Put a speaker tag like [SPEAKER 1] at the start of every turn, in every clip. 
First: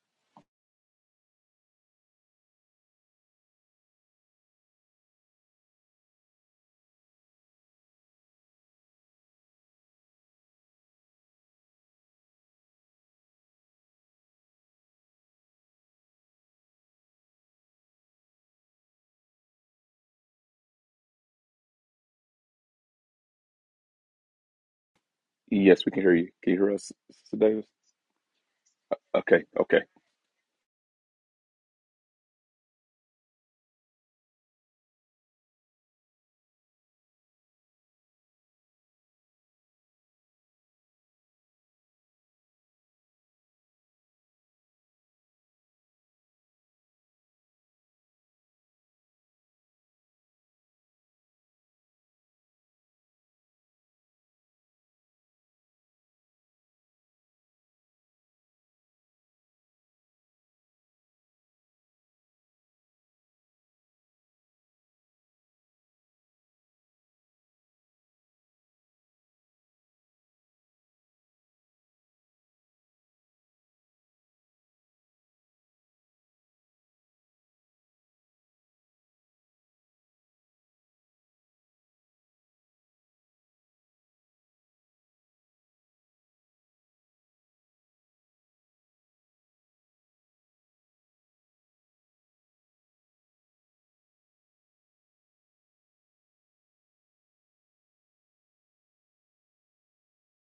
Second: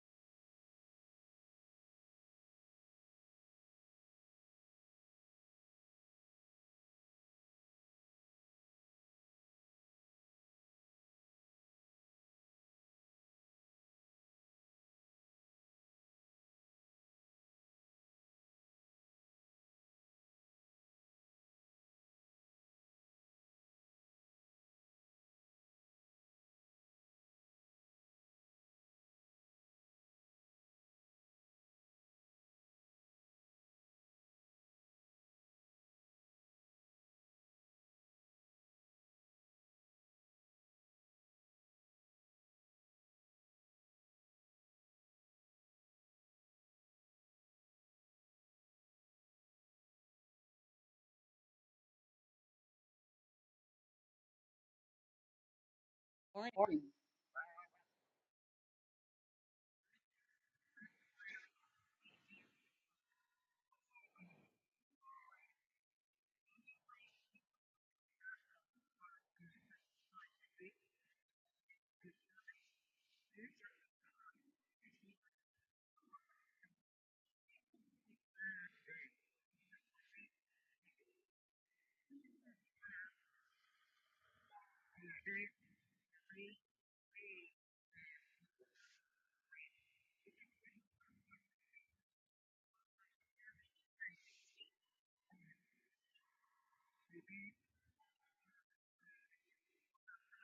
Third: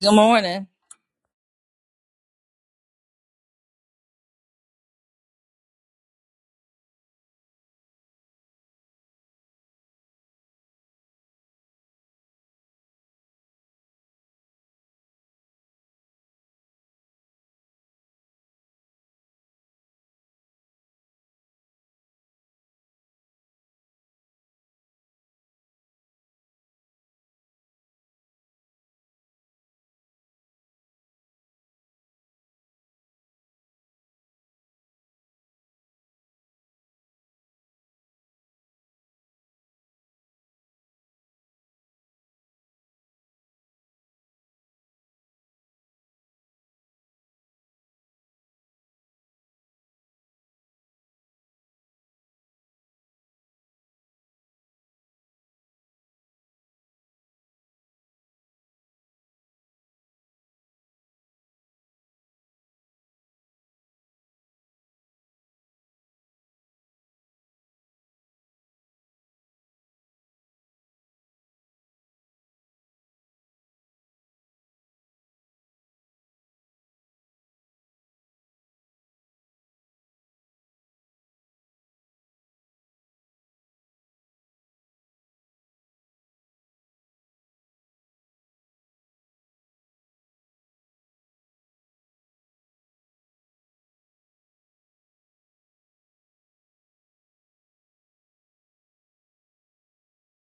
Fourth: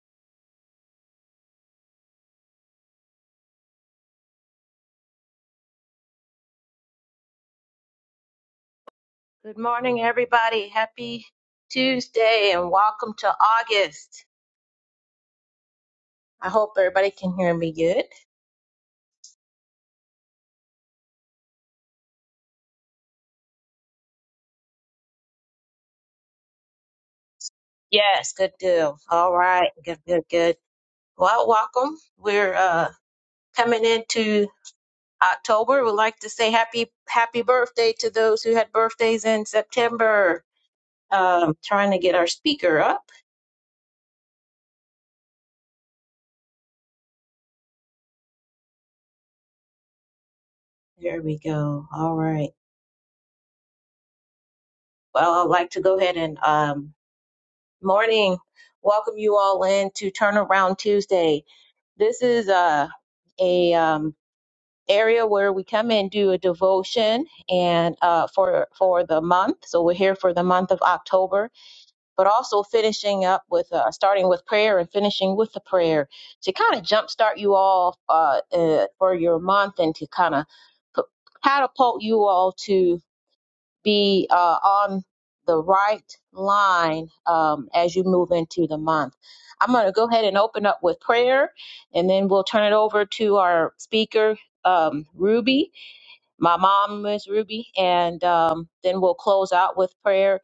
[SPEAKER 1] Good morning.
[SPEAKER 2] Good morning, everybody. Happy Tuesday and welcome to August. I hope everybody can hear me good.
[SPEAKER 3] Yes, we can hear you. Can you hear us, Sister Davis?
[SPEAKER 2] Yes, good deal. All
[SPEAKER 3] Okay,
[SPEAKER 2] right,
[SPEAKER 3] okay.
[SPEAKER 2] good, good, good. Well, welcome. We're uh, coming into October. We'd like to say happy, happy birthday to those who had birthdays in September. Um, trying to get our speaker up. There we go. All right. Well, I'd like to go ahead and um, morning. Welcome you all in to Turnaround Tuesday. This is a a um, area where we come and do a devotion and uh, for for the month. So we're here for the month of October, but also finishing up with uh, starting with prayer and finishing with the prayer to kind of jumpstart you all uh, uh, for your month and to kind of catapult you all to be uh, on the right line um, as you move into the month. I'm going to go ahead and open up with prayer, and then we'll turn it over to our speaker, um, Ruby, my mom, Miss Ruby, and um, then we'll close out with prayer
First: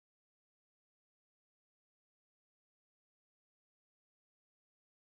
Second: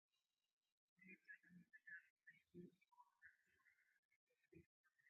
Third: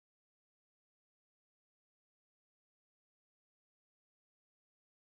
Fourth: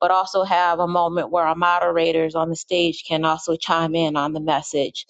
[SPEAKER 2] but also have a moment where our moderators on the stage can also chime in on the message.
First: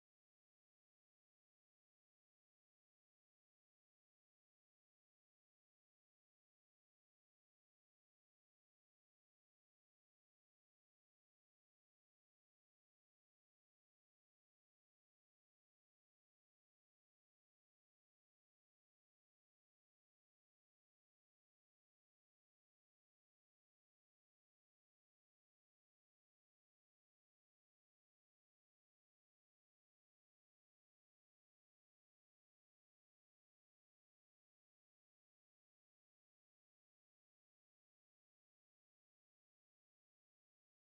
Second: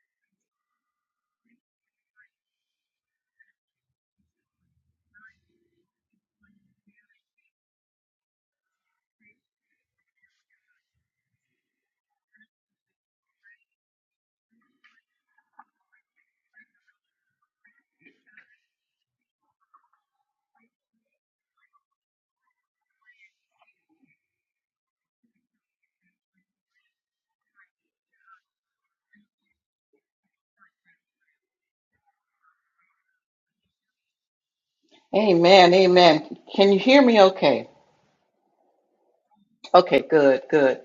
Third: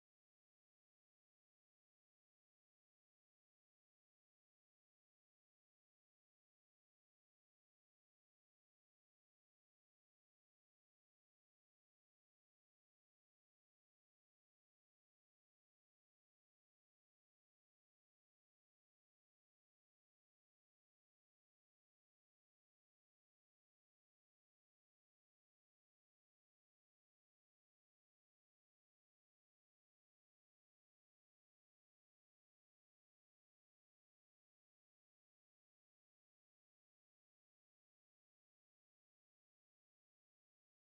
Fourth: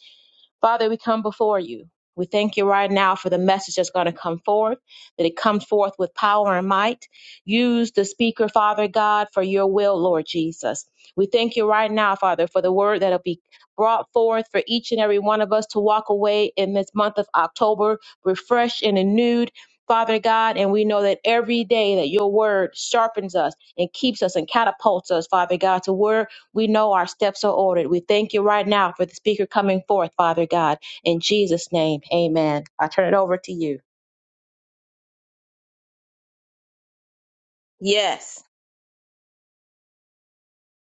[SPEAKER 2] Father, we come before you. We thank you right now for the message that's going to come forth, that it comes forth with power and might. Use the speaker, Father God, for your will, Lord Jesus. We thank you right now, Father, for the word that'll be brought forth for each and every one of us to walk away in this month of October, refreshed and renewed. Father God, and we know that every day that your word sharpens us and keeps us and catapults us, Father God, to where we know our steps are ordered. We thank you right now for the speaker coming forth, Father God. In Jesus' name, amen. I turn it over to you.
[SPEAKER 4] Amen. Amen. Can you hear me okay?
[SPEAKER 2] Yes.
[SPEAKER 4] Okay, good, good.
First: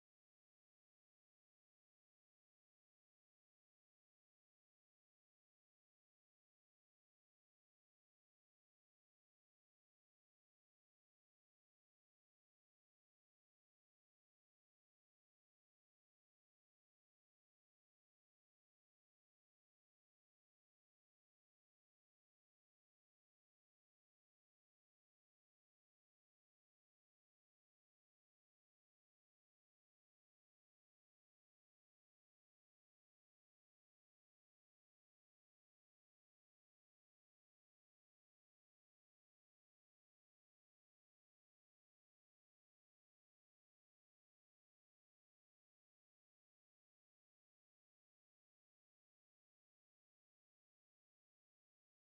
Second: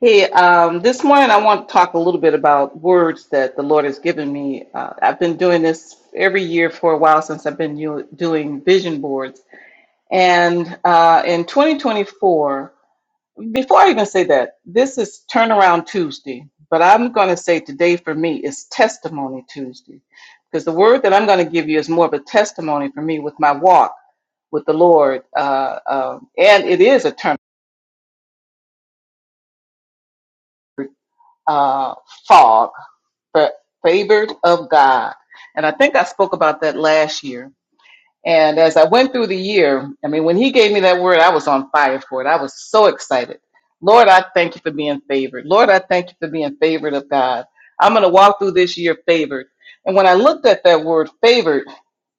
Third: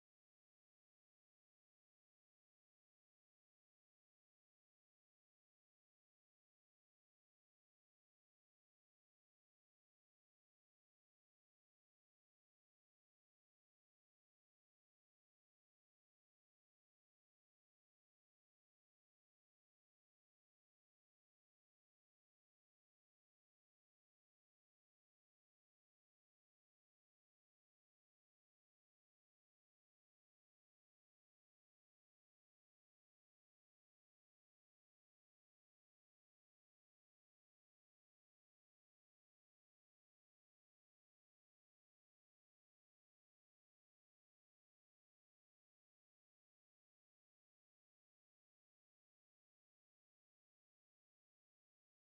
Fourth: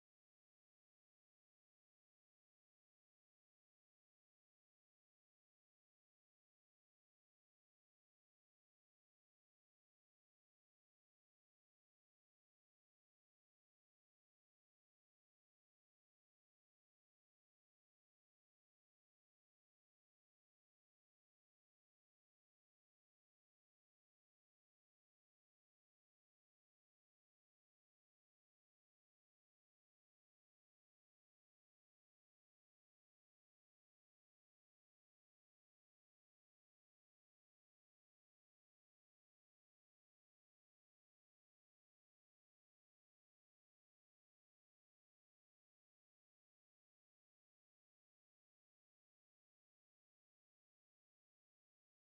[SPEAKER 4] Hey, um, this morning I want to talk a little bit about words that the Lord has given me. Uh, I've been doing this every year for a while since I've been u- doing vision boards. And uh, in 2024, before I even say that, this is Turnaround Tuesday, but I'm going to say today for me is Testimony Tuesday because the word that I'm going to give you is more of a testimony for me with my walk with the Lord. Uh, um, and it is a term, uh, fog, but favored of God. And I think I spoke about that last year And as I went through the year, I mean, when he gave me that word, I was on fire for it. I was so excited. Lord, I thank you for being favored. Lord, I thank you for being favored of God. I'm going to walk through this year favored. And when I looked at that word favored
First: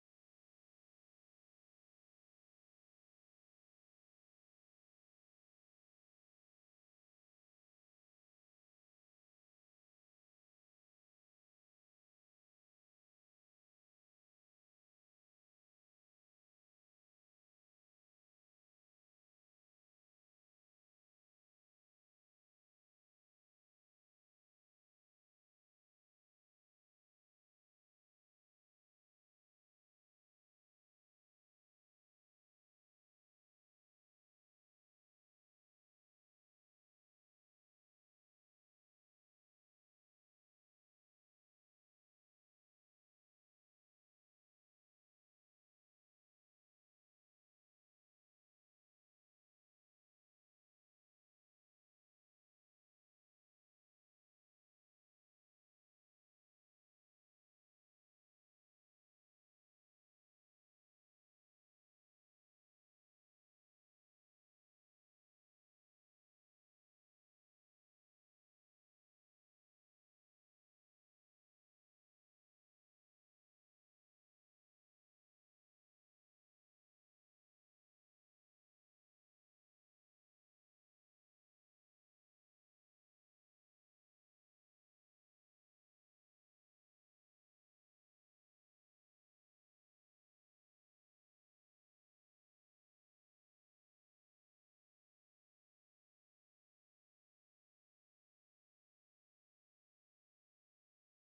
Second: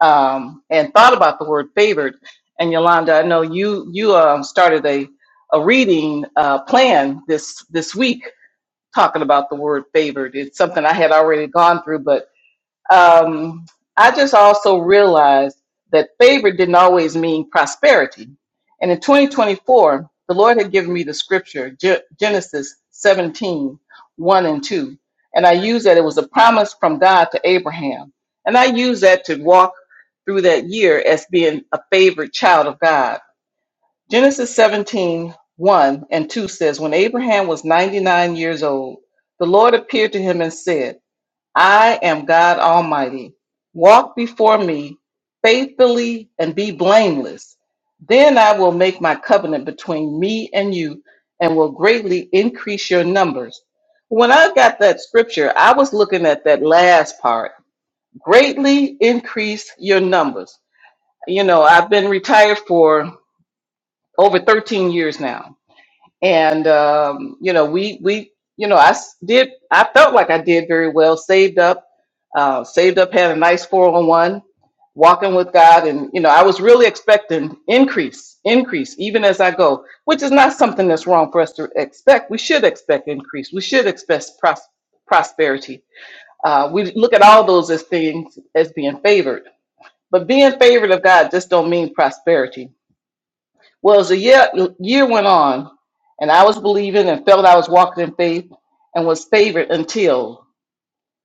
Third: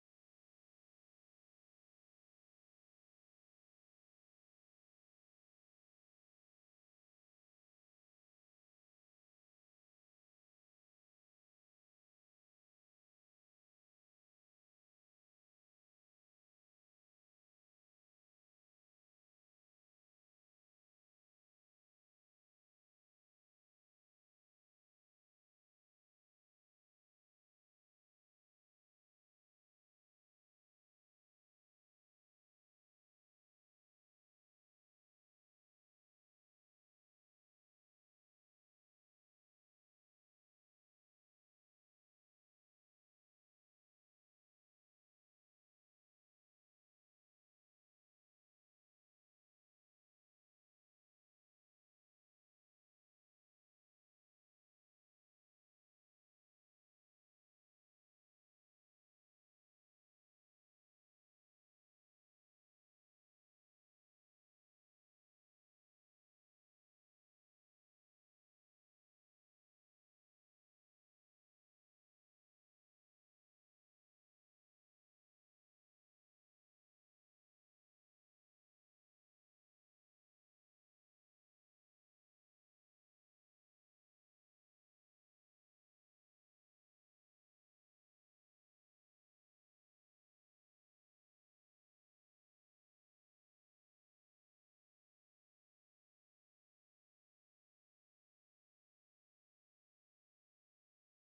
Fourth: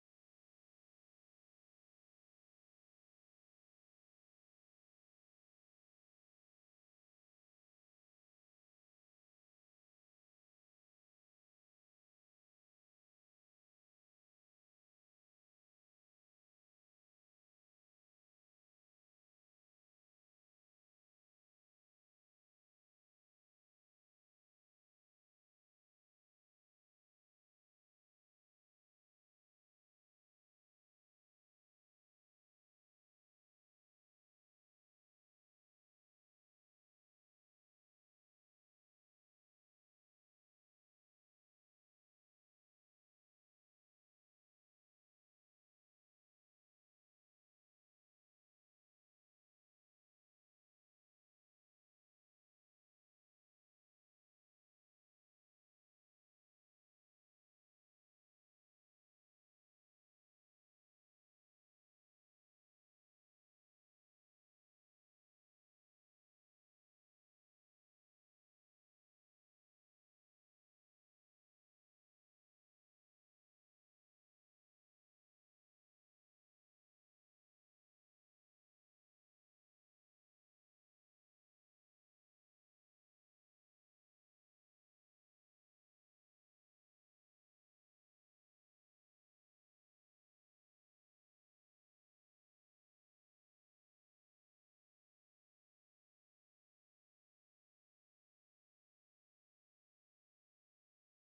[SPEAKER 4] um, and thought about the word favored, and Yolanda, I know you you um, started a a reading uh, plan this this week talking about the word favored. It's something I had already gone through, but um, I just also realized that favor didn't always mean prosperity. And in 2024, the Lord had given me the scripture, Ge- Genesis 17, one and 2. And I used that. It was a promise from God to Abraham. And I used that to walk through that year as being a favored child of God. Genesis 17, one and 2 says, When Abraham was 99 years old, the Lord appeared to him and said, I am God Almighty. Walk before me faithfully and be blameless. Then I will make my covenant between me and you and will greatly increase your numbers. When I got that scripture, I was looking at that last part greatly increase your numbers. You know, I've been retired for over 13 years now and um, you know we we you know i s- did i felt like i did very well saved up uh, saved up had a nice 401 walking with god and you know i was really expecting increase increase even as i go which is not something that's wrong for us to expect we should expect increase we should expect pros- prosperity uh, we look at all those as things as being favored but being favored of god just don't mean prosperity well, as the year, year went on, and I was believing and felt I was walking in faith and was favored until.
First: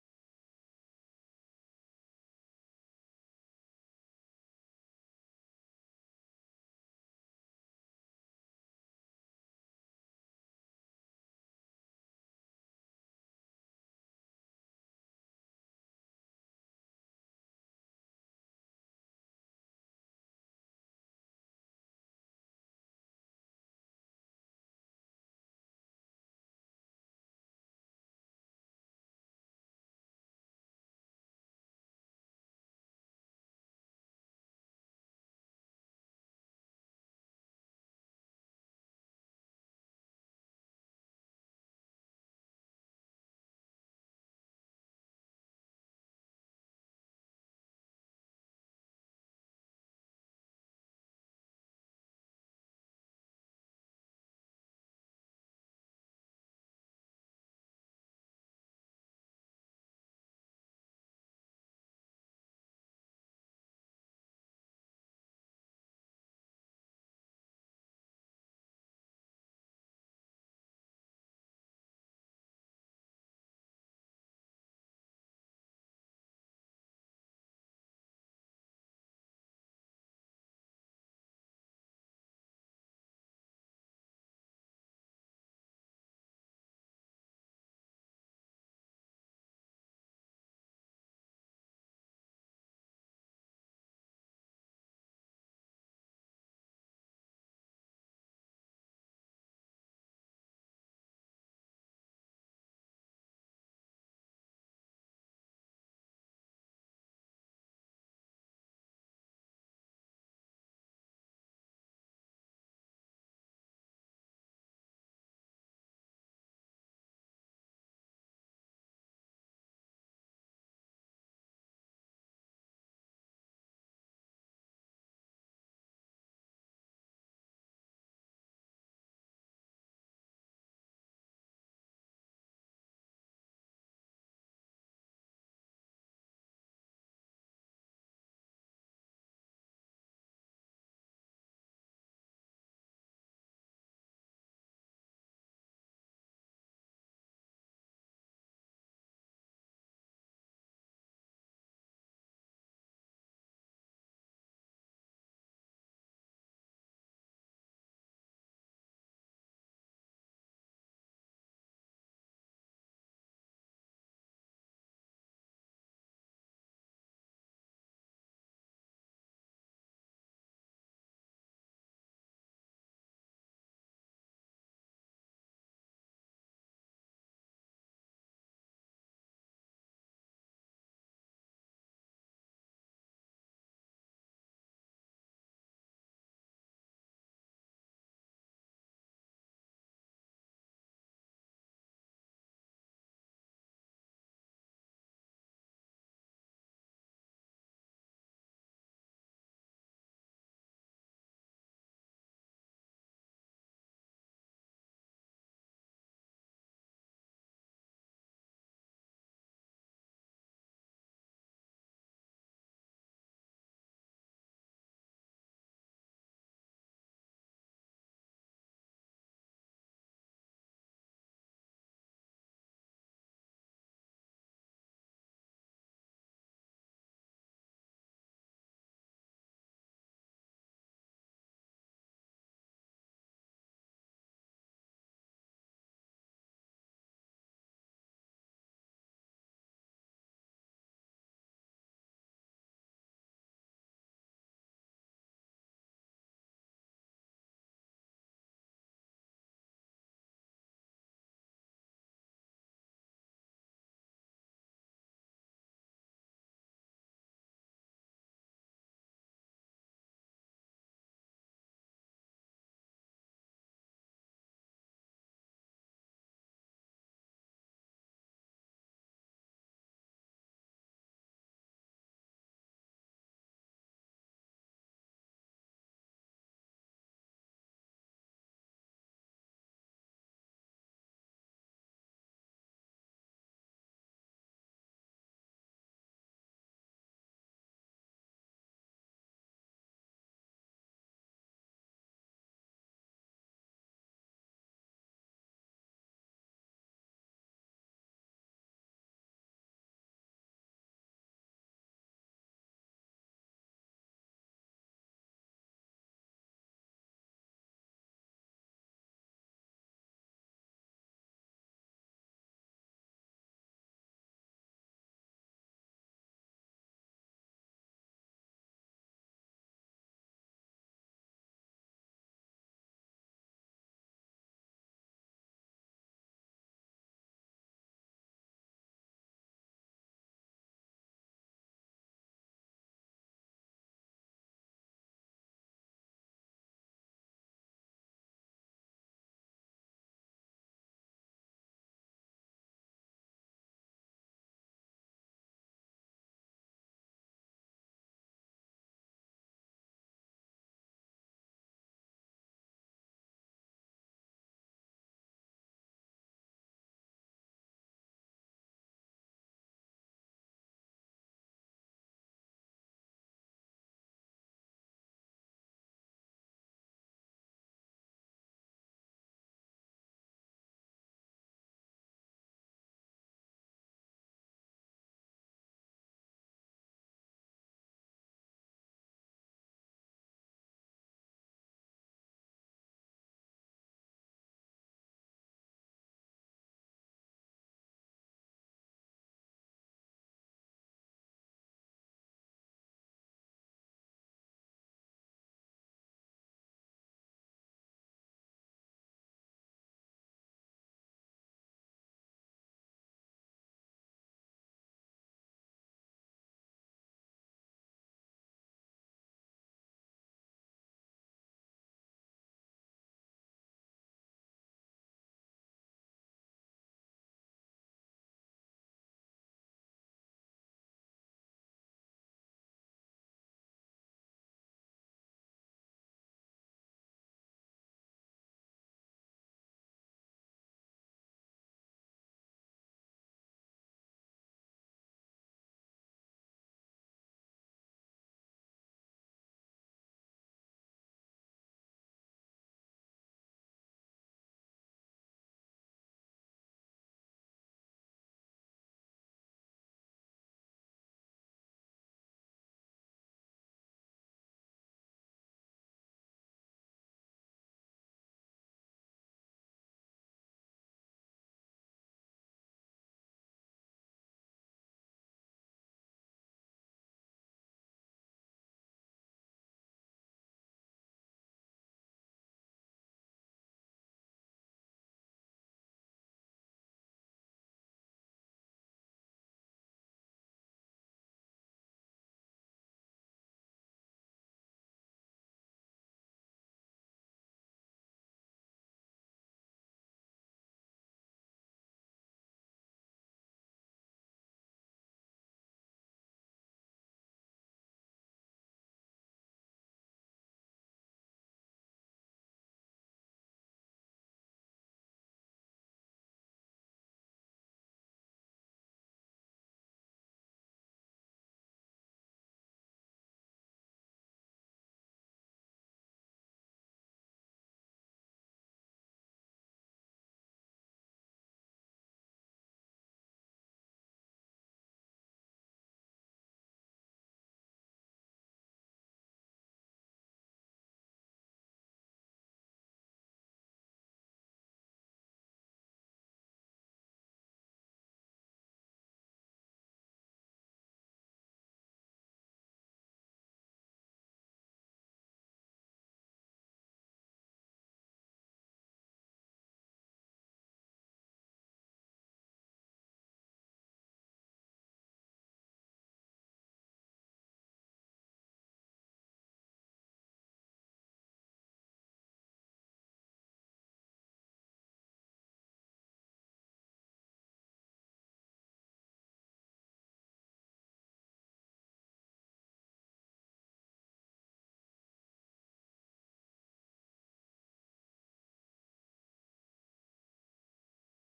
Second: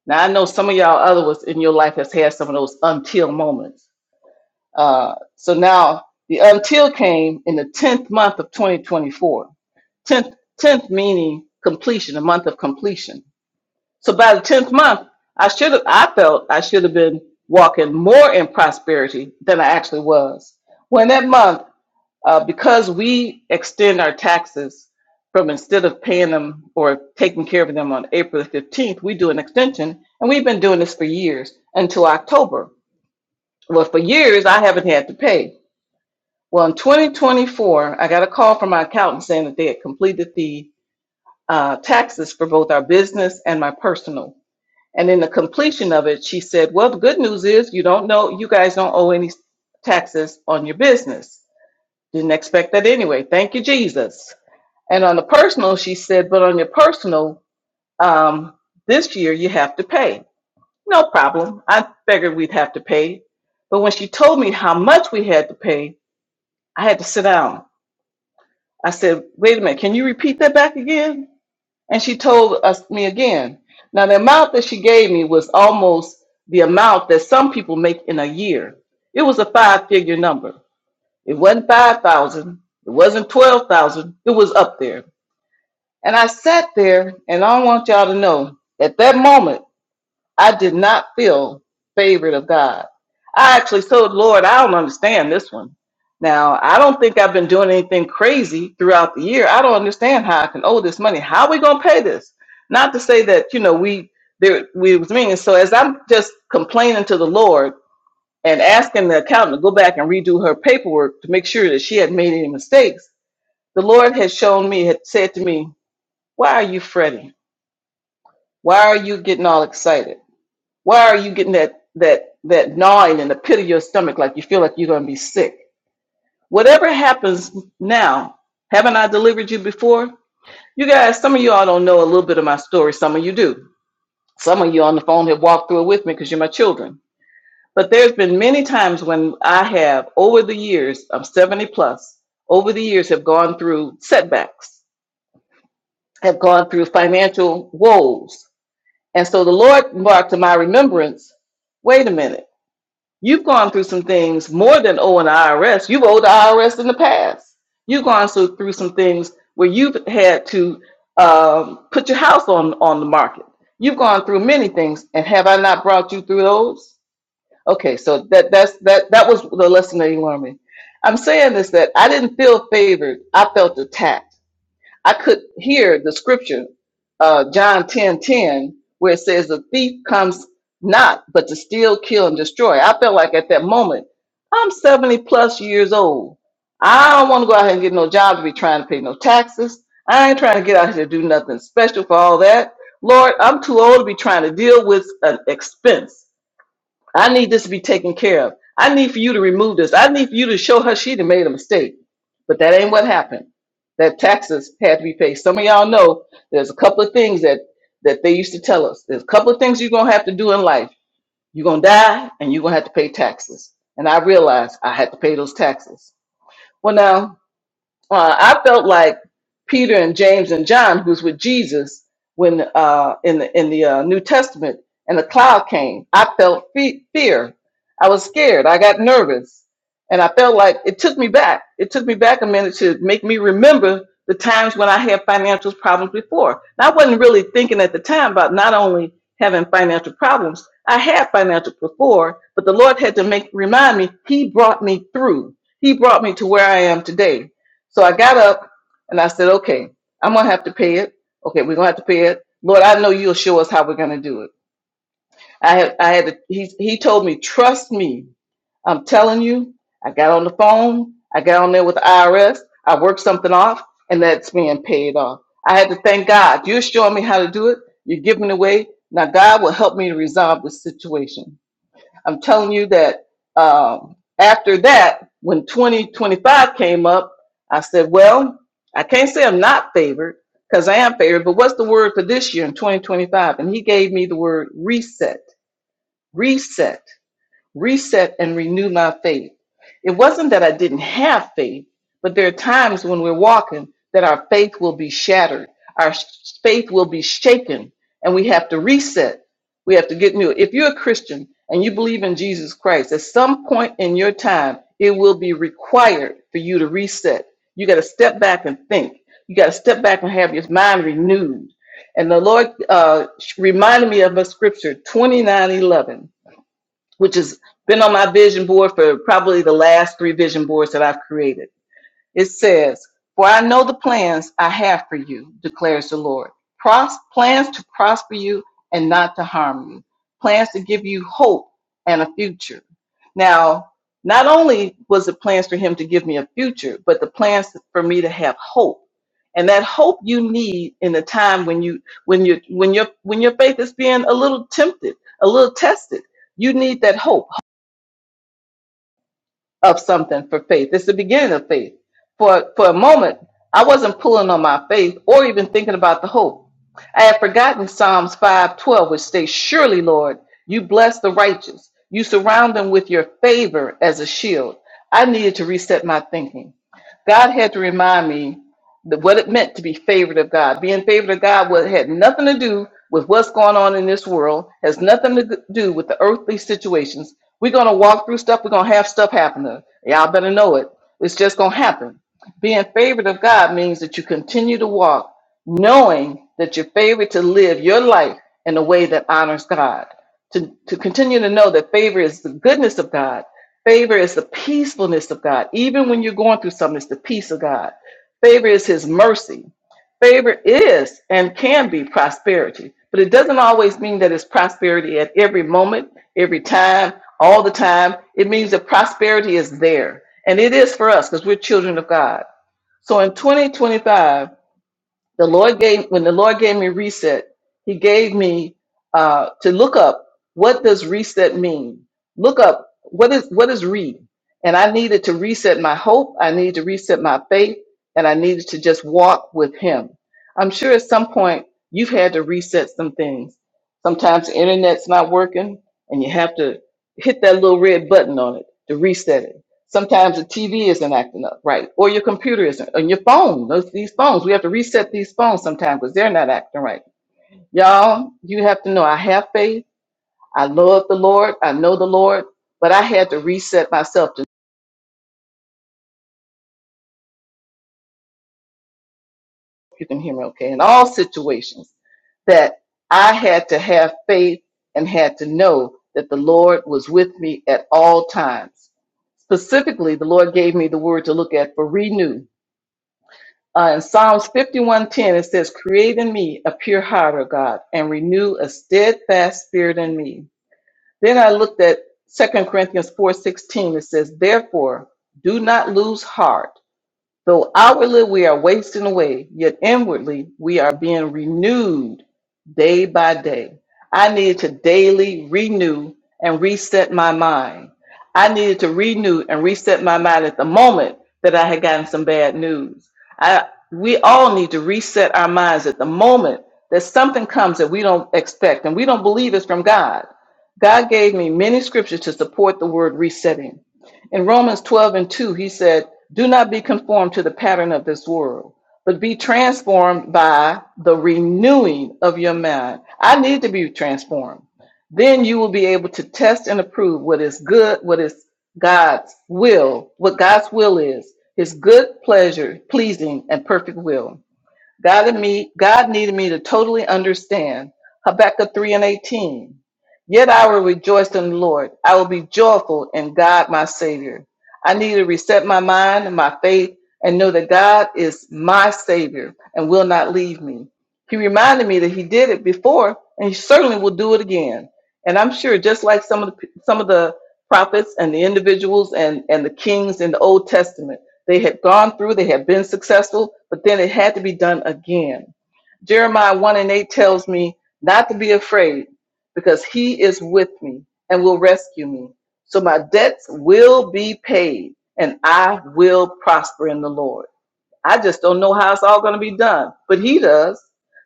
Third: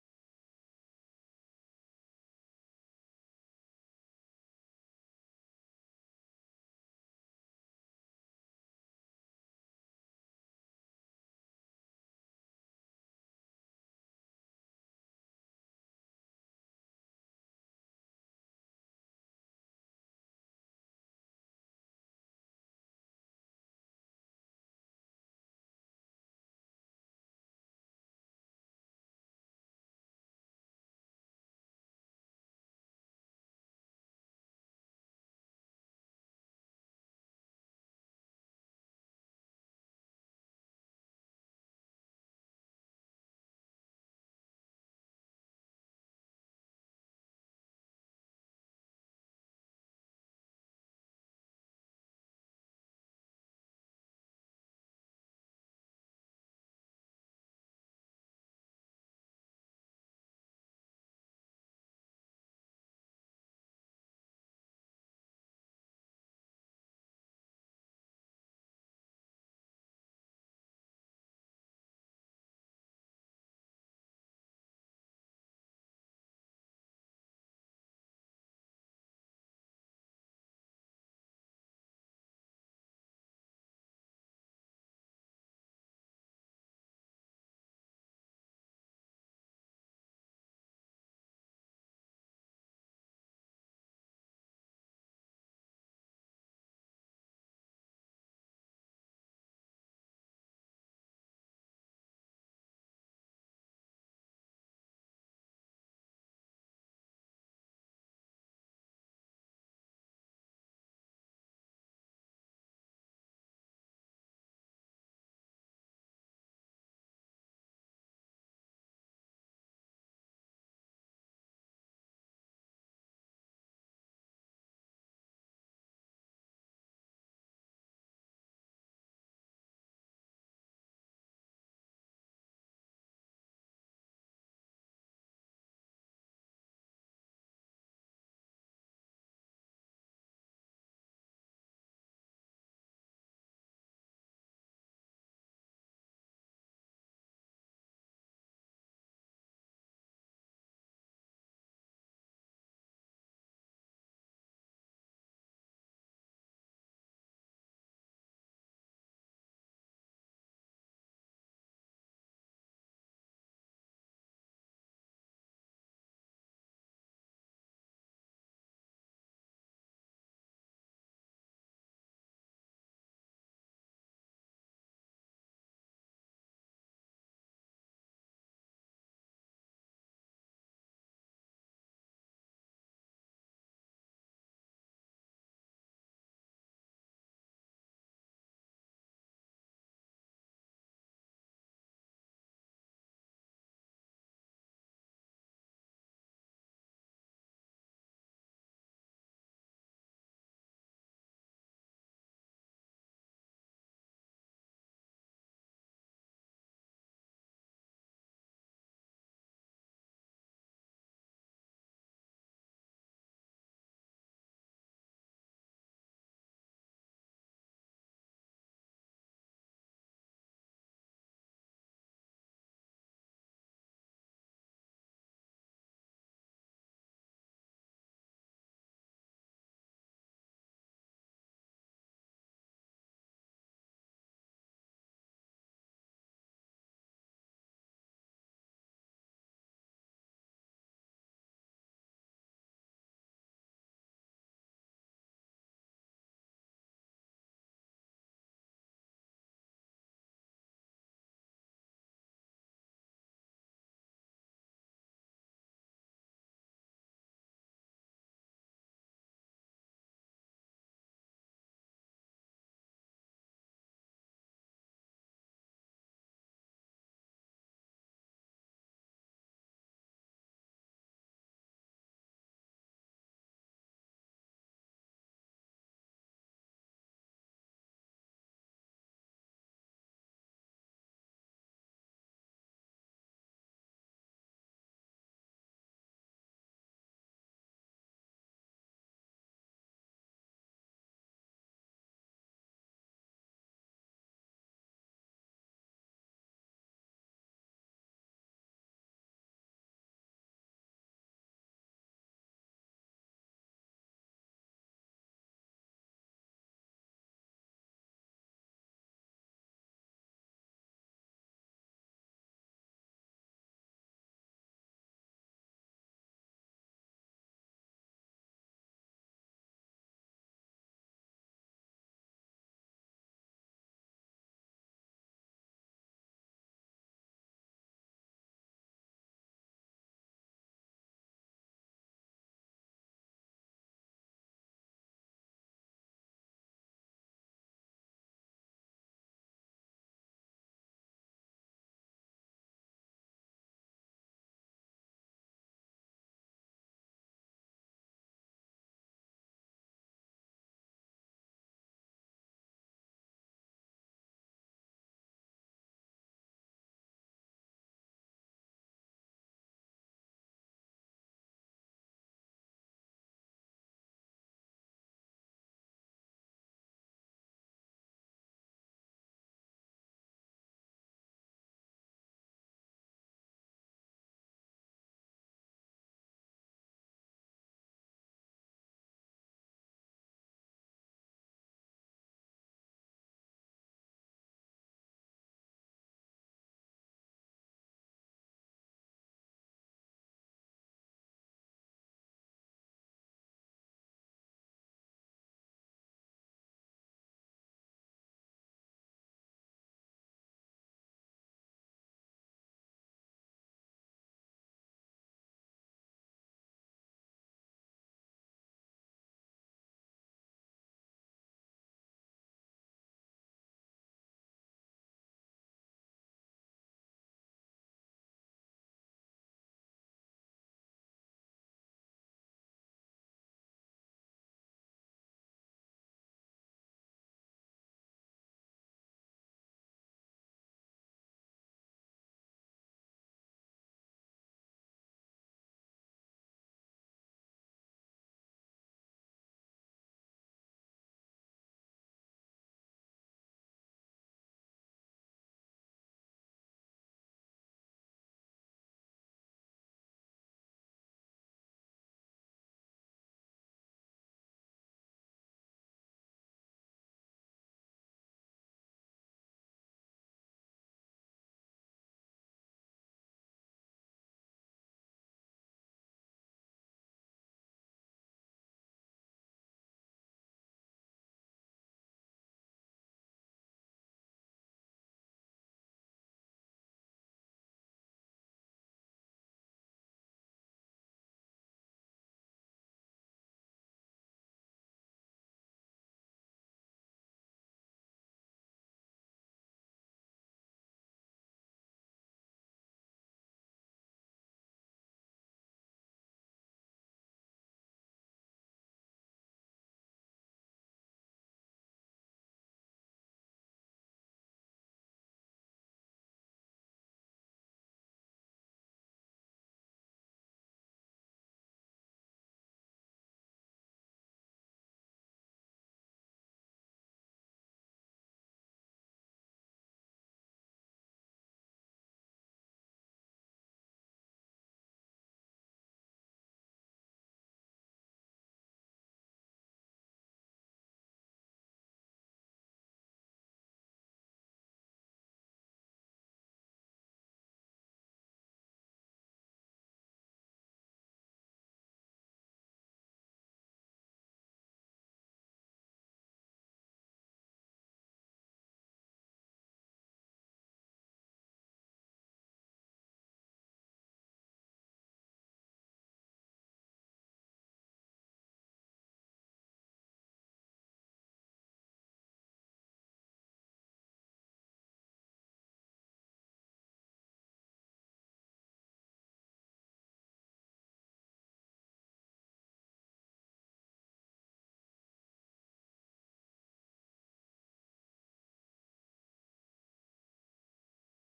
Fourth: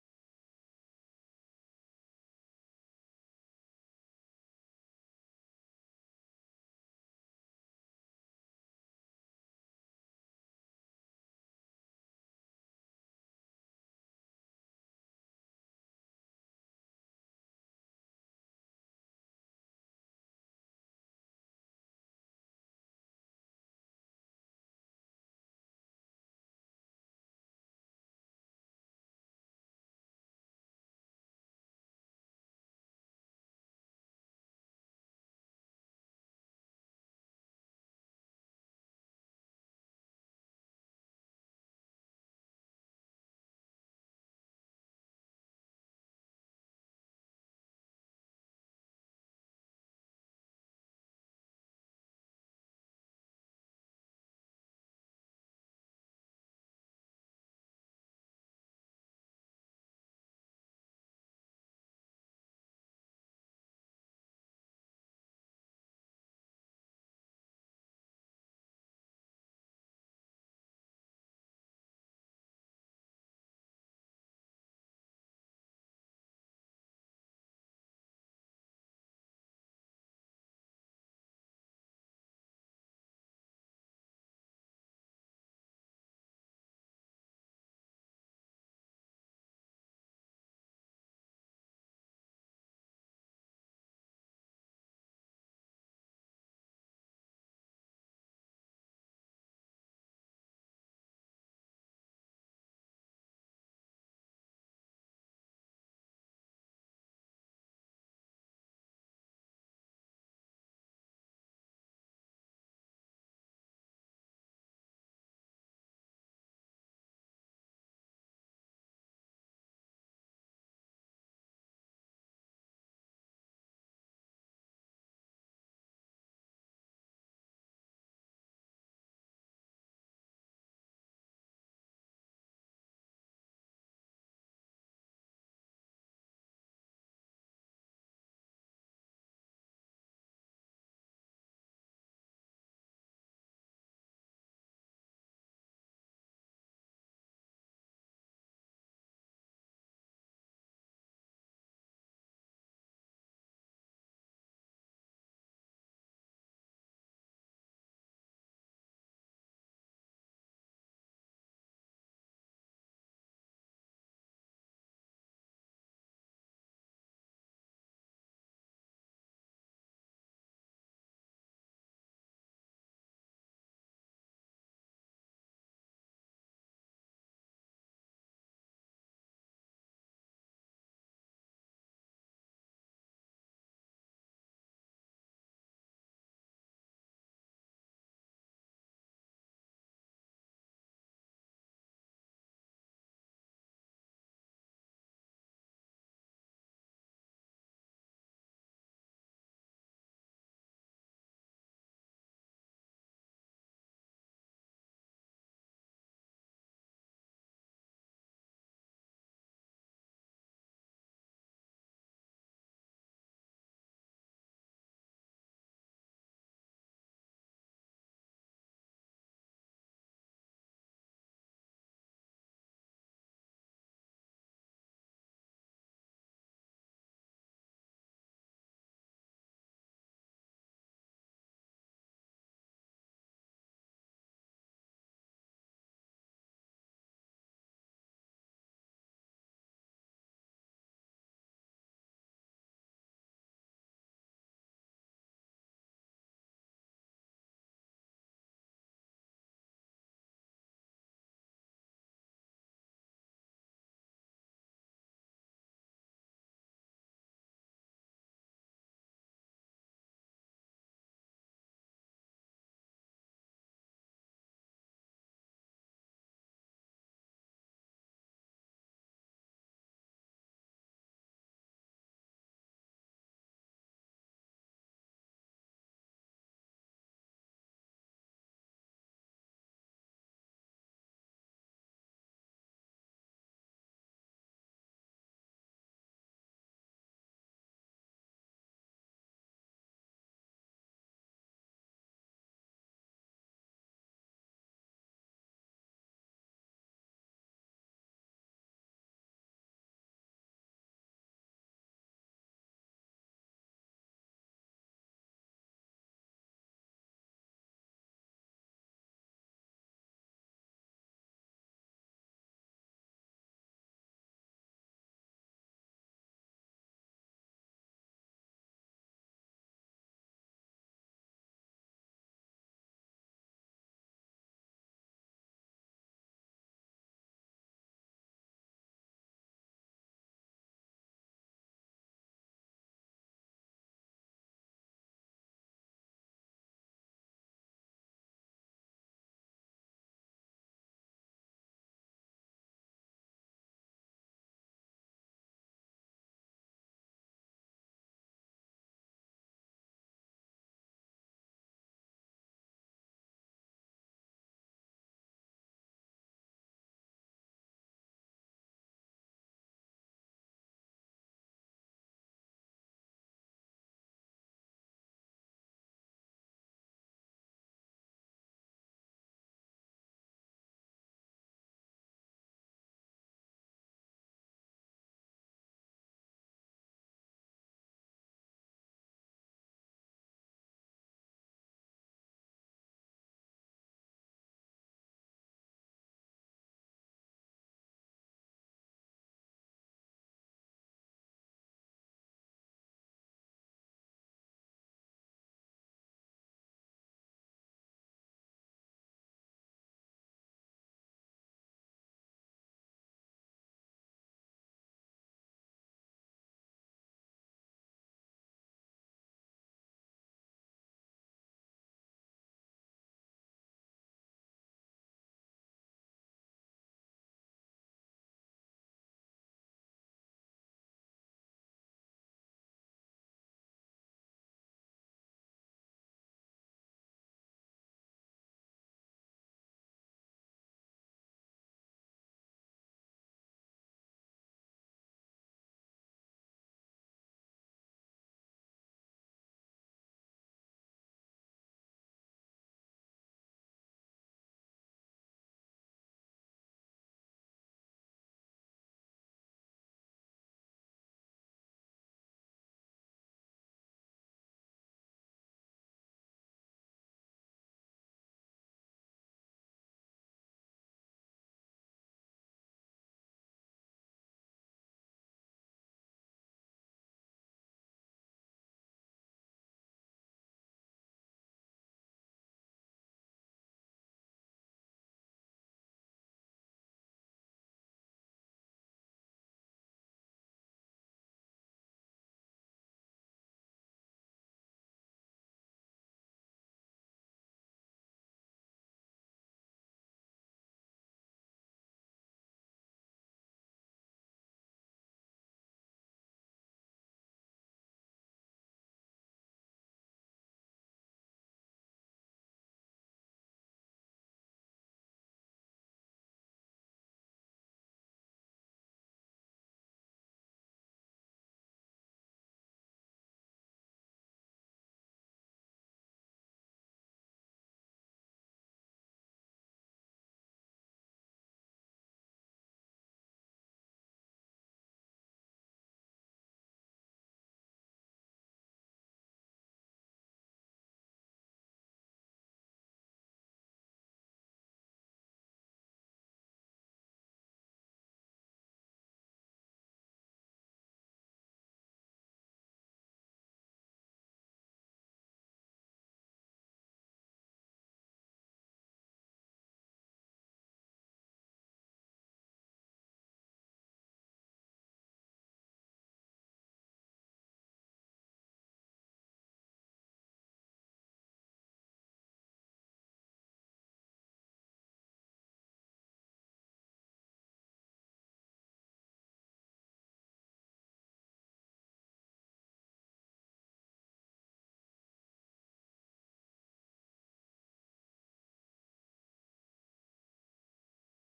[SPEAKER 4] Now, I know some of y'all others in your life has had some of those until moments. Uh, so now the until came in the 10th month of 2024. 10th, 10th meaning completion, a month of completion. So by the 10th month, I should have, I felt I should have been walking more in prosperity than I actually was. When that month uh, because we extend our taxes from instead of paying them or taking care of them on April the 15th, we do an extension. And we've been doing this for years until October. Well, for years, I haven't had to pay. Well, in 2024, I got a call from my accountant saying that they had completed the uh, taxes for both our business and my personal. And in the completion of it, she said, Well, the good news is you don't know, you guys don't owe any taxes on your business. Didn't expect that anyway. Thank you, Jesus. And on the personal, she said, but on your personal, um, this year you have to pay. No problem. I figured we'd have to pay. But when she told me how much we had to pay, I had to sit down. I said, wait a minute, can you repeat that back again? And she told us me again. Now the amount that she gave me was almost the amount that some people make in a year. It was a five figure number. It wasn't five thousand, it wasn't twelve thousand, it was up there. And I sat there, and I want y'all to know at that moment, I did not feel favored of God. I actually told the Lord, I don't understand this one. Now, I don't think I've been doing anything crazy throughout the year. I don't understand how I can owe this money. How are we going to pay this? Not to say that, you know, we, there, we was meaning. So as I'm just complaining to the Lord and asking the accountant to go back and redo her paperwork to make sure that she had made any mistakes, the Lord had shown me, had said to me, why are you fretting? Why are you getting all excited? Why are you getting that that that gnawing in the pit of your stomach like you feel like you're going to be sick? Whatever happens now, haven't I delivered you before? You guys, some of you all don't know a little bit of my story. Some of you do. Some of you on the phone have walked through it with me because you're my children. But there's been many times when I have, over the years, I'm 70 plus, over the years have gone through setbacks, have gone through financial woes, And so the Lord brought to my remembrance, wait a minute, you've gone through some things more than owing the IRS. You've owed the IRS in the past. You've gone so- through some things where you've had to um, put your house on, on the market. You've gone through many things, and have I not brought you through those? Okay, so that that's that that was the lesson that you learned me. I'm saying this that I didn't feel favored. I felt attacked I could hear the scripture, uh, John ten ten, where it says, The thief comes not but to steal, kill, and destroy. I felt like at that moment, I'm 70 plus years old. I don't want to go out here and get no job to be trying to pay no taxes. I ain't trying to get out here to do nothing special for all that. Lord, I'm too old to be trying to deal with an expense. I need this to be taken care of. I need for you to remove this. I need for you to show her she done made a mistake. But that ain't what happened. That taxes had to be paid. Some of y'all know there's a couple of things that that they used to tell us. There's a couple of things you're gonna have to do in life. You're gonna die and you're gonna have to pay taxes. And I realized I had to pay those taxes. Well now uh, I felt like Peter and James and John, who's with Jesus when uh, in the in the uh, New Testament, and the cloud came. I felt fe- fear. I was scared. I got nervous, and I felt like it took me back. It took me back a minute to make me remember the times when I had financial problems before. And I wasn't really thinking at the time about not only having financial problems. I had financial before, but the Lord had to make remind me. He brought me through. He brought me to where I am today so I got up and I said, okay, I'm going to have to pay it. Okay, we're going to have to pay it. Lord, I know you'll show us how we're going to do it. I had, I had, to, he, he told me, trust me. I'm telling you, I got on the phone. I got on there with the IRS. I worked something off and that's being paid off. I had to thank God. You're showing me how to do it. You're giving it away. Now God will help me to resolve this situation. I'm telling you that um, after that, when 2025 came up, I said, well, I can't say I'm not favored because I am favored, but what's the word for this year in 2025? And he gave me the word reset. Reset reset and renew my faith. It wasn't that I didn't have faith, but there are times when we're walking that our faith will be shattered, our s- faith will be shaken, and we have to reset. We have to get new. If you're a Christian and you believe in Jesus Christ, at some point in your time, it will be required for you to reset. You got to step back and think. You got to step back and have your mind renewed. And the Lord uh, reminded me of a scripture, 29 11 which has been on my vision board for probably the last three vision boards that I've created. It says, For I know the plans I have for you, declares the Lord. Pros- plans to prosper you and not to harm you, plans to give you hope and a future. Now, not only was the plans for him to give me a future, but the plans for me to have hope. And that hope you need in a time when you when you when your when your faith is being a little tempted, a little tested. You need that hope of something for faith. It's the beginning of faith. For for a moment, I wasn't pulling on my faith or even thinking about the hope. I had forgotten Psalms 5:12, which states, Surely, Lord, you bless the righteous. You surround them with your favor as a shield. I needed to reset my thinking. God had to remind me the- what it meant to be favored of God. Being favored of God what had nothing to do with what's going on in this world, has nothing to do with the earthly situations. We're going to walk through stuff. We're going to have stuff happen. to us. Y'all better know it. It's just going to happen. Being favored of God means that you continue to walk knowing that you're favored to live your life in a way that honors God. To, to continue to know that favor is the goodness of God. Favor is the peacefulness of God. Even when you're going through something, it's the peace of God Favor is his mercy. Favor is and can be prosperity, but it doesn't always mean that it's prosperity at every moment, every time, all the time. It means that prosperity is there, and it is for us because we're children of God. So in 2025, the Lord gave when the Lord gave me reset, He gave me uh, to look up what does reset mean. Look up what is what is read, and I needed to reset my hope. I needed to reset my faith, and I needed to just walk with Him. I'm sure at some point you've had to reset some things. Sometimes the internet's not working, and you have to hit that little red button on it to reset it. Sometimes the TV isn't acting up right, or your computer isn't, and your phone. Those these phones, we have to reset these phones sometimes because they're not acting right. Y'all, you have to know. I have faith. I love the Lord. I know the Lord, but I had to reset myself. To you can hear me, okay? In all situations, that I had to have faith and had to know that the Lord was with me at all times. Specifically, the Lord gave me the word to look at for renew. Uh, in Psalms 51:10, it says, Create in me a pure heart, O God, and renew a steadfast spirit in me. Then I looked at 2 Corinthians 4:16. It says, Therefore, do not lose heart Though outwardly we are wasting away, yet inwardly we are being renewed day by day. I needed to daily renew and reset my mind. I needed to renew and reset my mind at the moment that I had gotten some bad news. I, we all need to reset our minds at the moment that something comes that we don't expect and we don't believe is from God. God gave me many scriptures to support the word resetting. In Romans 12 and 2, he said, Do not be conformed to the pattern of this world, but be transformed by the renewing of your mind. I need to be transformed. Then you will be able to test and approve what is good, what is God's will, what God's will is, his good pleasure, pleasing, and perfect will. God, and me, God needed me to totally understand Habakkuk 3 and 18. Yet I will rejoice in the Lord. I will be joyful in God, my Savior. I need to reset my mind and my faith and know that God is my Savior and will not leave me. He reminded me that He did it before and He certainly will do it again. And I'm sure, just like some of the, some of the prophets and the individuals and, and the kings in the Old Testament, they had gone through, they had been successful, but then it had to be done again. Jeremiah 1 and 8 tells me not to be afraid because he is with me and will rescue me. So my debts will be paid and I will prosper in the Lord. I just don't know how it's all going to be done, but he does.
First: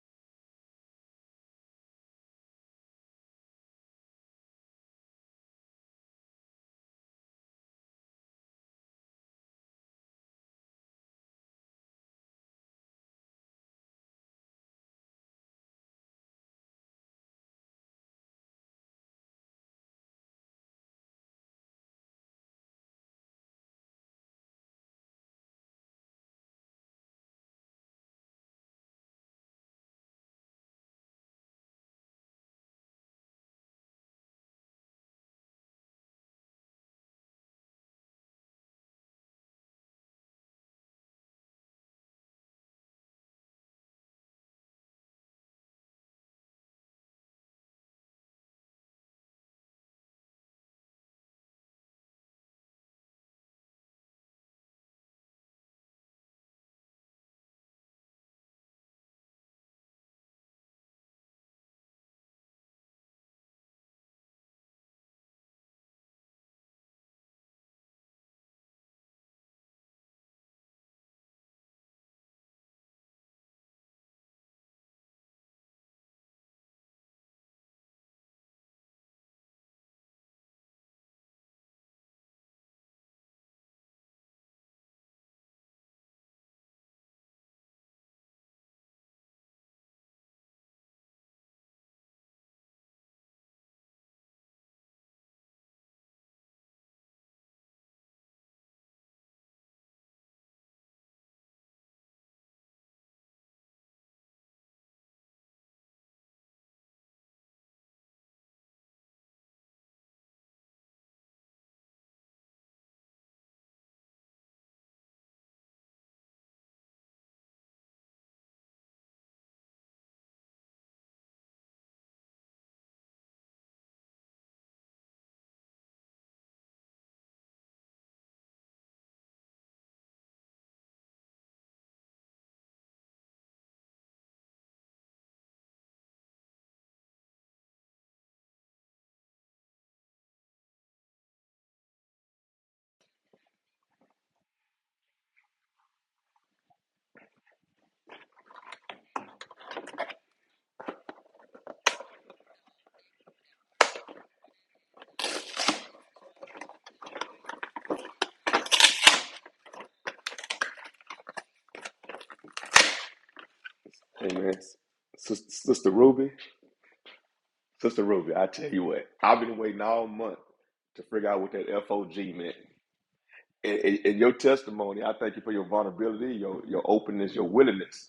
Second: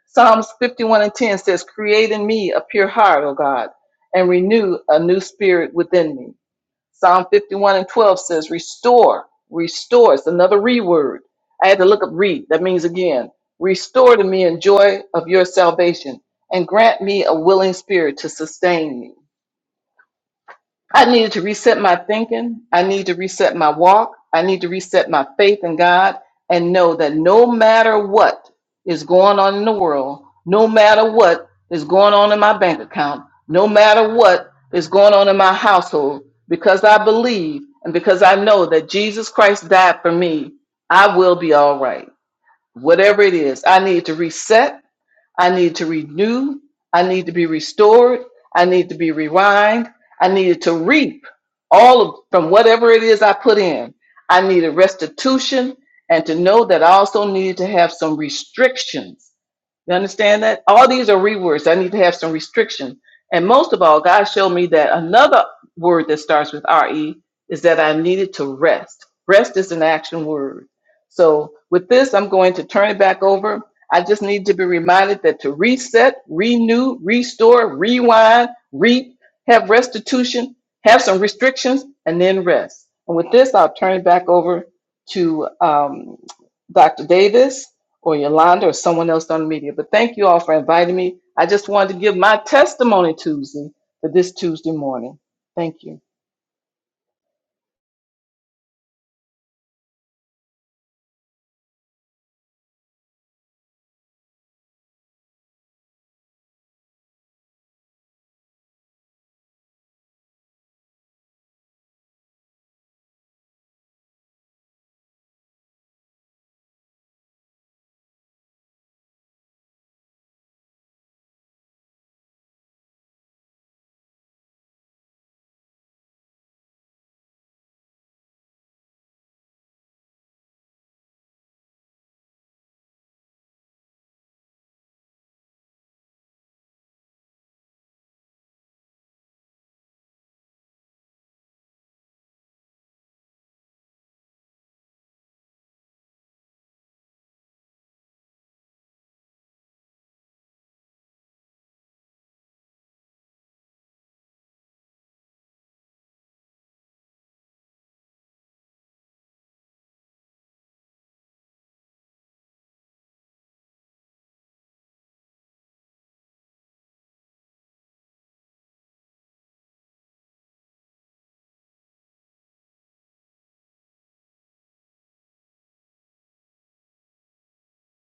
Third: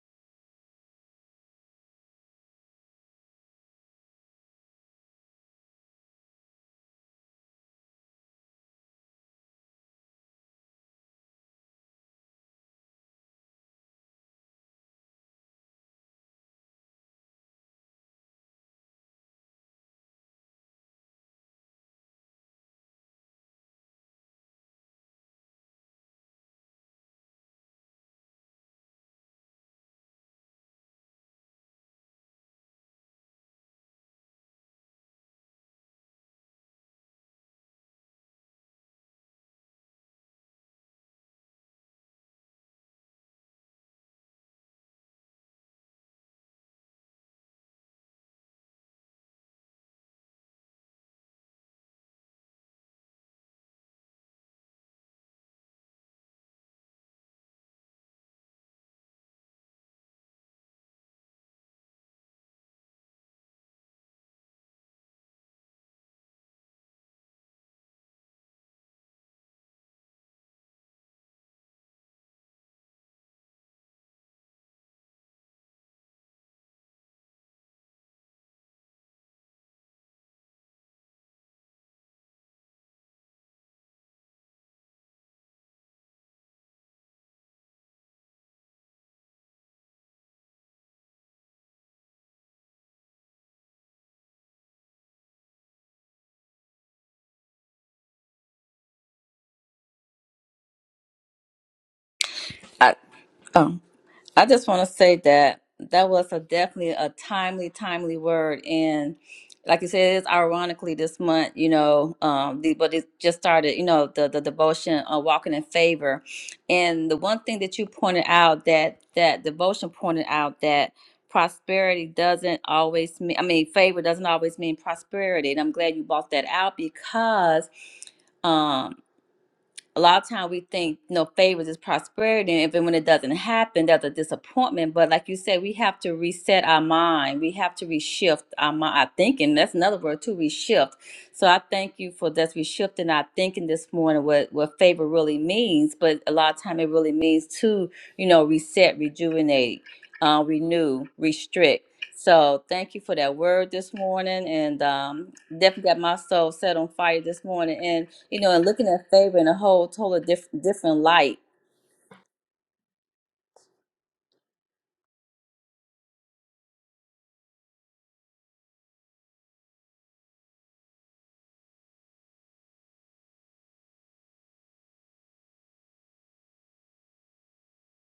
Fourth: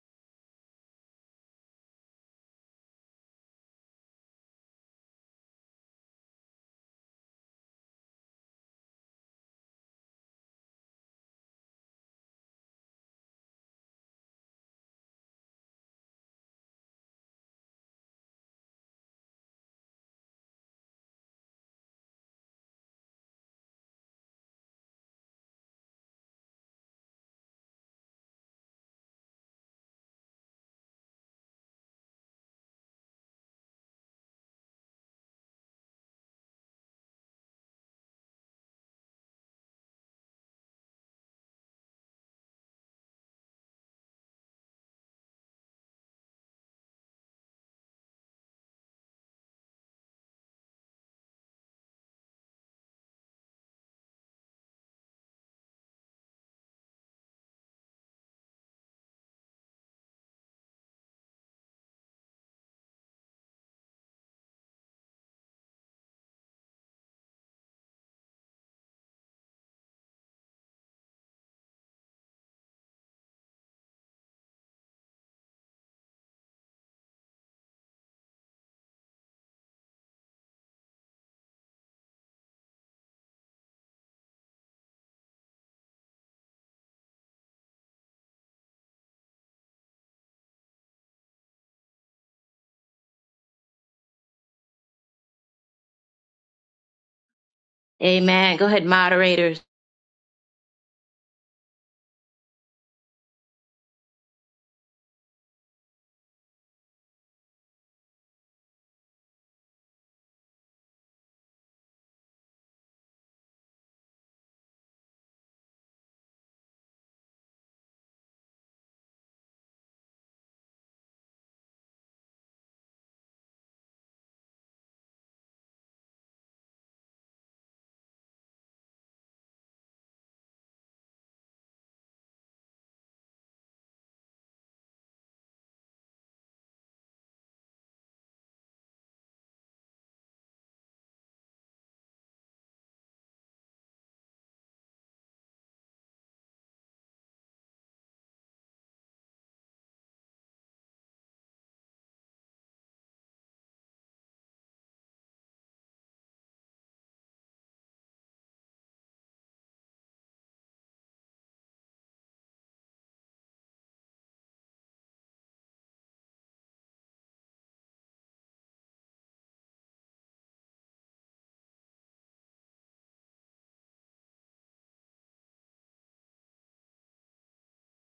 [SPEAKER 4] Psalms 51 and 10 says, Create in me a pure heart, O God, and renew a new spirit within me. Psalm 51 and 12 says, Restore, restore. It's another re word. I had to look up read. That means again, restore to me in joy of your salvation and grant me a willing spirit to sustain me. I needed to reset my thinking. I need to reset my walk. I need to reset my faith in God and know that no matter what is going on in the world, no matter what is going on in my bank account, no matter what is going on in my household, because I believe and because I know that Jesus Christ died for me, I will be all right. Whatever it is, I need to reset. I need to renew. I need to be restored. I need to be rewind. I needed to reap all of from whatever it is I put in. I needed restitution and to know that I also needed to have some restrictions. You understand that? All these are rewords. I need to have some restrictions. And most of all, God showed me that another word that starts with RE is that I needed to rest. Rest is an action word. So with this, I'm going to turn it back over I just need to be reminded that to reset, renew, restore, rewind, reap, have restitution, have some restrictions, and then rest. And with this, I'll turn it back over to um, Dr. Davis or Yolanda or someone else on the media. But thank you all for inviting me. I just wanted to give my testimony Tuesday for this Tuesday morning. Thank you.
[SPEAKER 2] Amen. Go ahead, moderators.
[SPEAKER 1] I um I just want to say that that was a definitely a timely, timely word, and like you said, it's ironically this month, you know, um, the, but it just started, you know, the the devotion uh, walking in favor, and the one thing that you pointed out that that devotion pointed out that prosperity doesn't always mean i mean favor doesn't always mean prosperity and i'm glad you brought that out because um, a lot of times we think no favors is prosperity and even when it doesn't happen that's a disappointment but like you said we have to reset our mind we have to reshift our mind our thinking that's another word too reshift so i thank you for this reshifting our thinking this morning what what favor really means but a lot of time it really means to you know reset rejuvenate uh, renew restrict so thank you for that word this morning and um, definitely got my soul set on fire this morning and you know, and looking at favor in a whole total diff- different light
[SPEAKER 3] Amen. Sis- Sister Ruby, Sister Ruby, I tell you what, I've been waiting all month to figure out what that FOG meant. And, and- and your testimony, I thank you for your vulnerability, your your openness, your willingness.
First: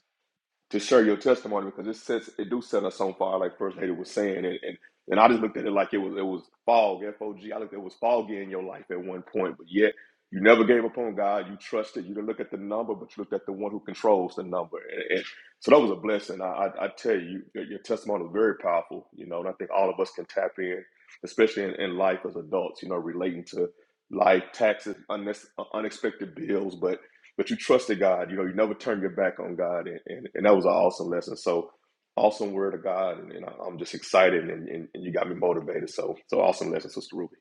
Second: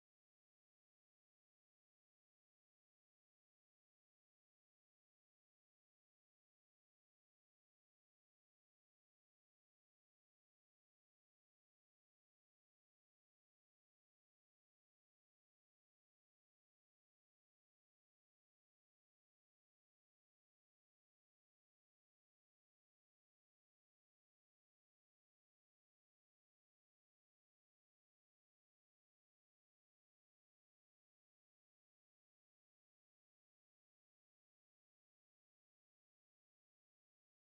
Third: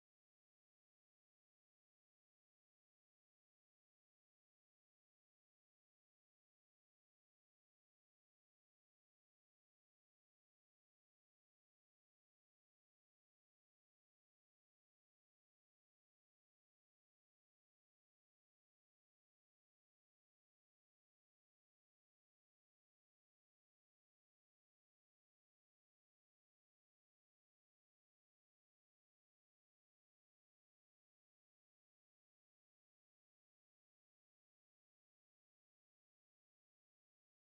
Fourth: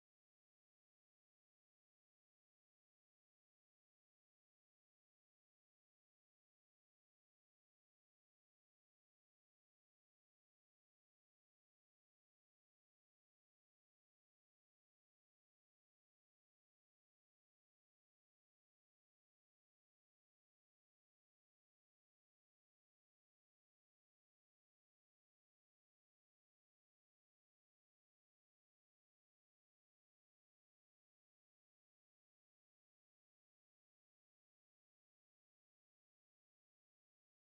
[SPEAKER 3] to share your testimony because it sets it do set us on fire, like First Lady was saying, and and, and I just looked at it like it was it was fog, F O G. I looked it was foggy in your life at one point, but yet you never gave up on God. You trusted. You didn't look at the number, but you looked at the one who controls the number, and, and so that was a blessing. I, I, I tell you, your, your testimony was very powerful, you know, and I think all of us can tap in, especially in, in life as adults, you know, relating to life, taxes, unnecess- unexpected bills, but but you trusted God. You know, you never turned your back on God, and, and, and that was an awesome lesson. So awesome word of God, and, and I'm just excited, and, and, and you got me motivated. So so awesome lesson, Sister Ruby.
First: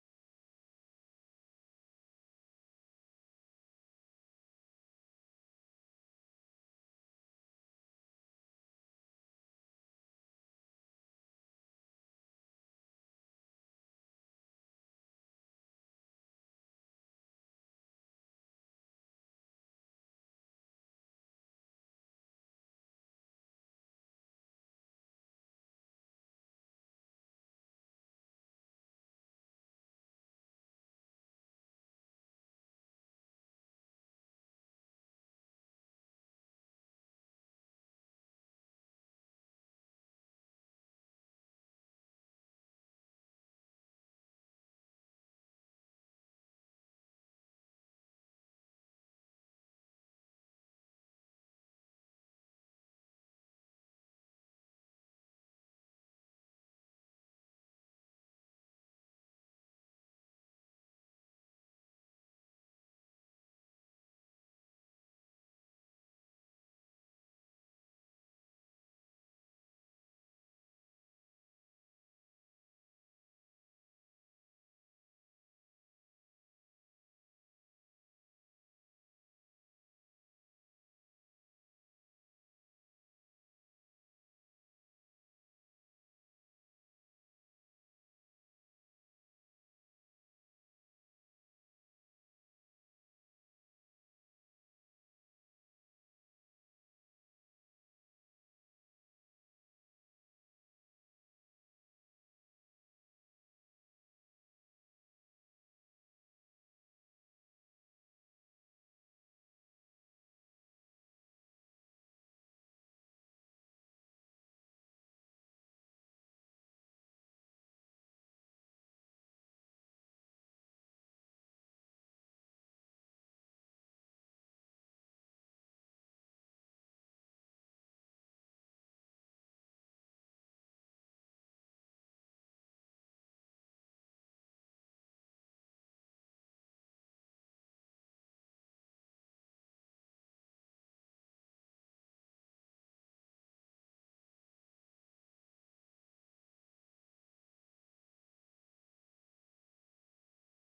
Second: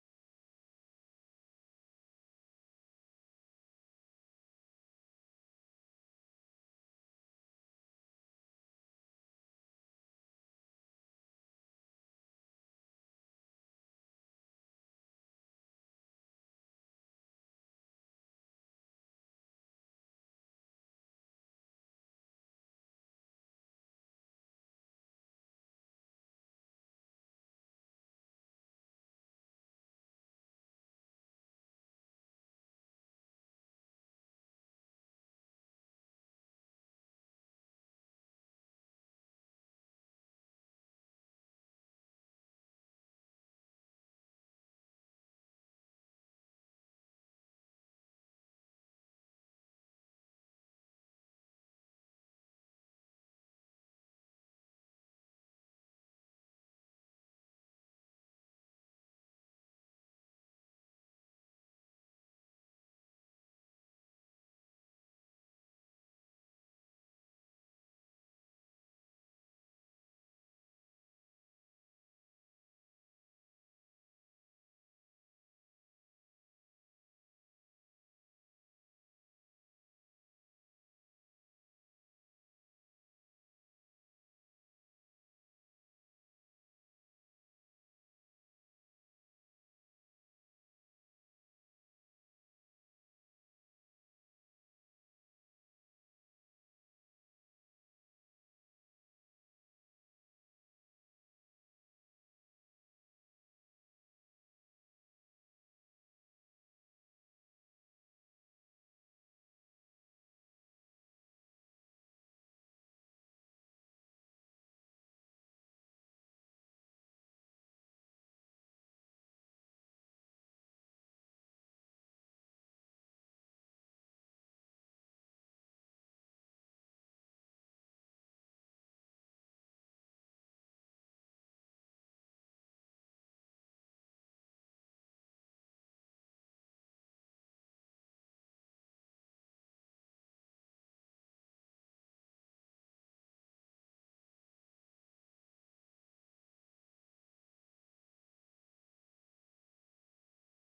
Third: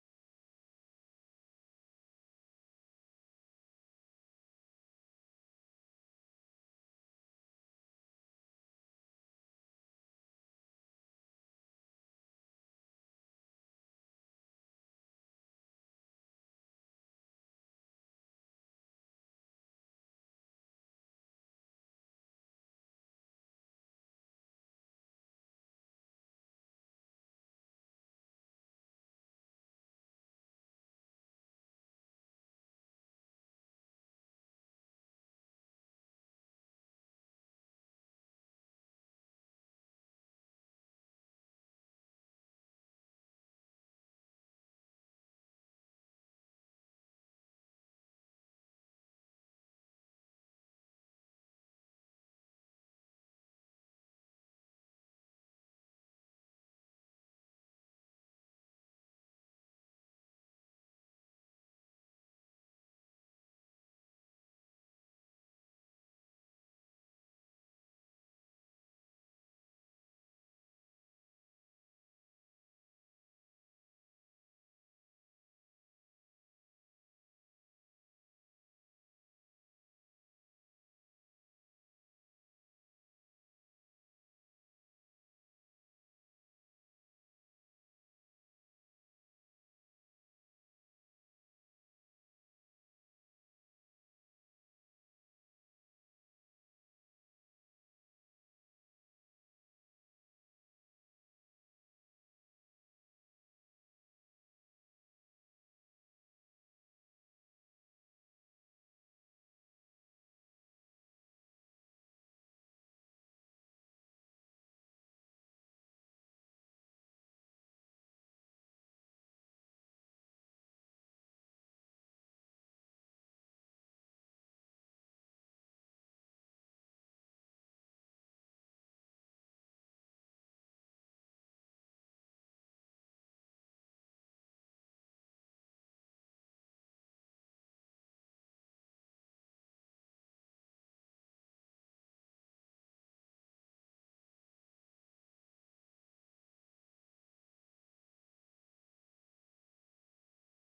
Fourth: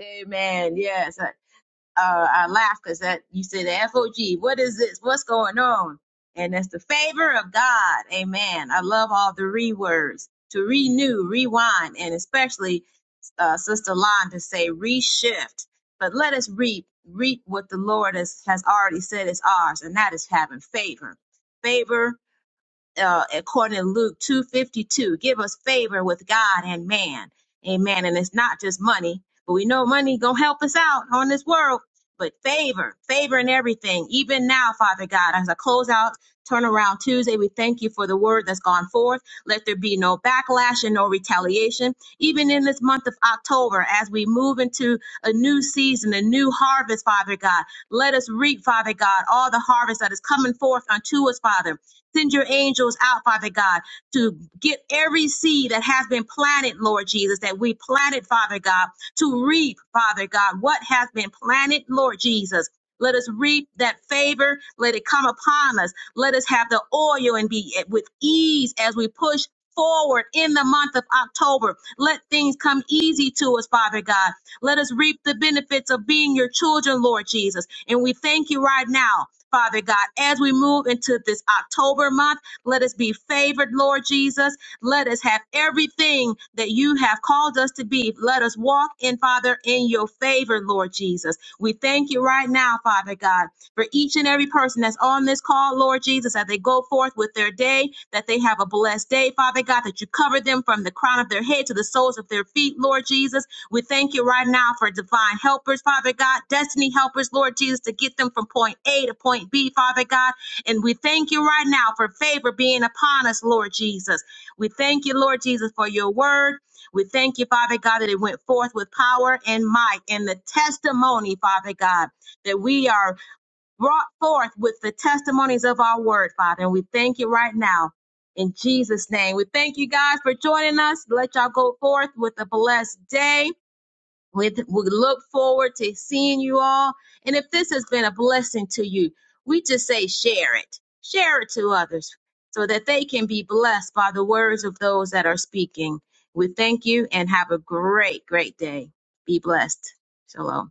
[SPEAKER 2] Amen. Yes. I- Uh, I laughed because that you said the FOG. What is this? What's going on? And it's the favor of God. Amen. I love all the rewords to renew, rewind, and especially uh, Sister Lon to say reshift, but let us reap reap what the Lord has, has already said is ours, and that is having favor. Favor uh, according to Luke 252. Give us favor with God and man. Amen. And it's not just money, but we know money gonna help us out on this world. But favor, favor in everything, even now, Father God, as I close out Turnaround Tuesday, we thank you for the word that's gone forth. Let there be no backlash and no retaliation, even in this month of October, as we move into a new season, a new harvest, Father God. Let us reap, Father God, all the harvest that is coming forth unto us, Father. Send your angels out, Father God, to get every seed that has been planted, Lord Jesus, that we planted, Father God, to reap, Father God, what has been planted, Lord Jesus. Let us reap that favor. Let it come upon us. Let us have the oil and be with ease as we push forward in the month of October. Let things come easy to us, Father God. Let us reap the benefits of being your children, Lord Jesus. And we thank you right now. Father God, as we move into this October month, let us be favored, Lord Jesus. Let us have everything that you have called us to be. Let us walk in, Father, in your favor, Lord Jesus. We thank you right now, Father God, for each and every person that's on this call, Lord Jesus, as they go forth with their day, that they have a blessed day, Father God, that you cover them from the crown of their head to the soles of their feet, Lord Jesus we thank you right now for divine helpers, Father God, destiny helpers, Lord Jesus, to get them from point A to point B, Father God. And we thank you right now for favor being upon us, Lord Jesus. We thank you, Lord Jesus, for your word. We thank you, Father God, that it went forth with power and might and the testimony, Father God, that we are brought forth with the testimonies of our word, Father. And we thank you right now in Jesus' name. We thank you guys for joining us. Let y'all go forth with a blessed day. We, we look forward to seeing you all. And if this has been a blessing to you, we just say share it. Share it to others so that they can be blessed by the words of those that are speaking. We thank you and have a great, great day. Be blessed. Shalom.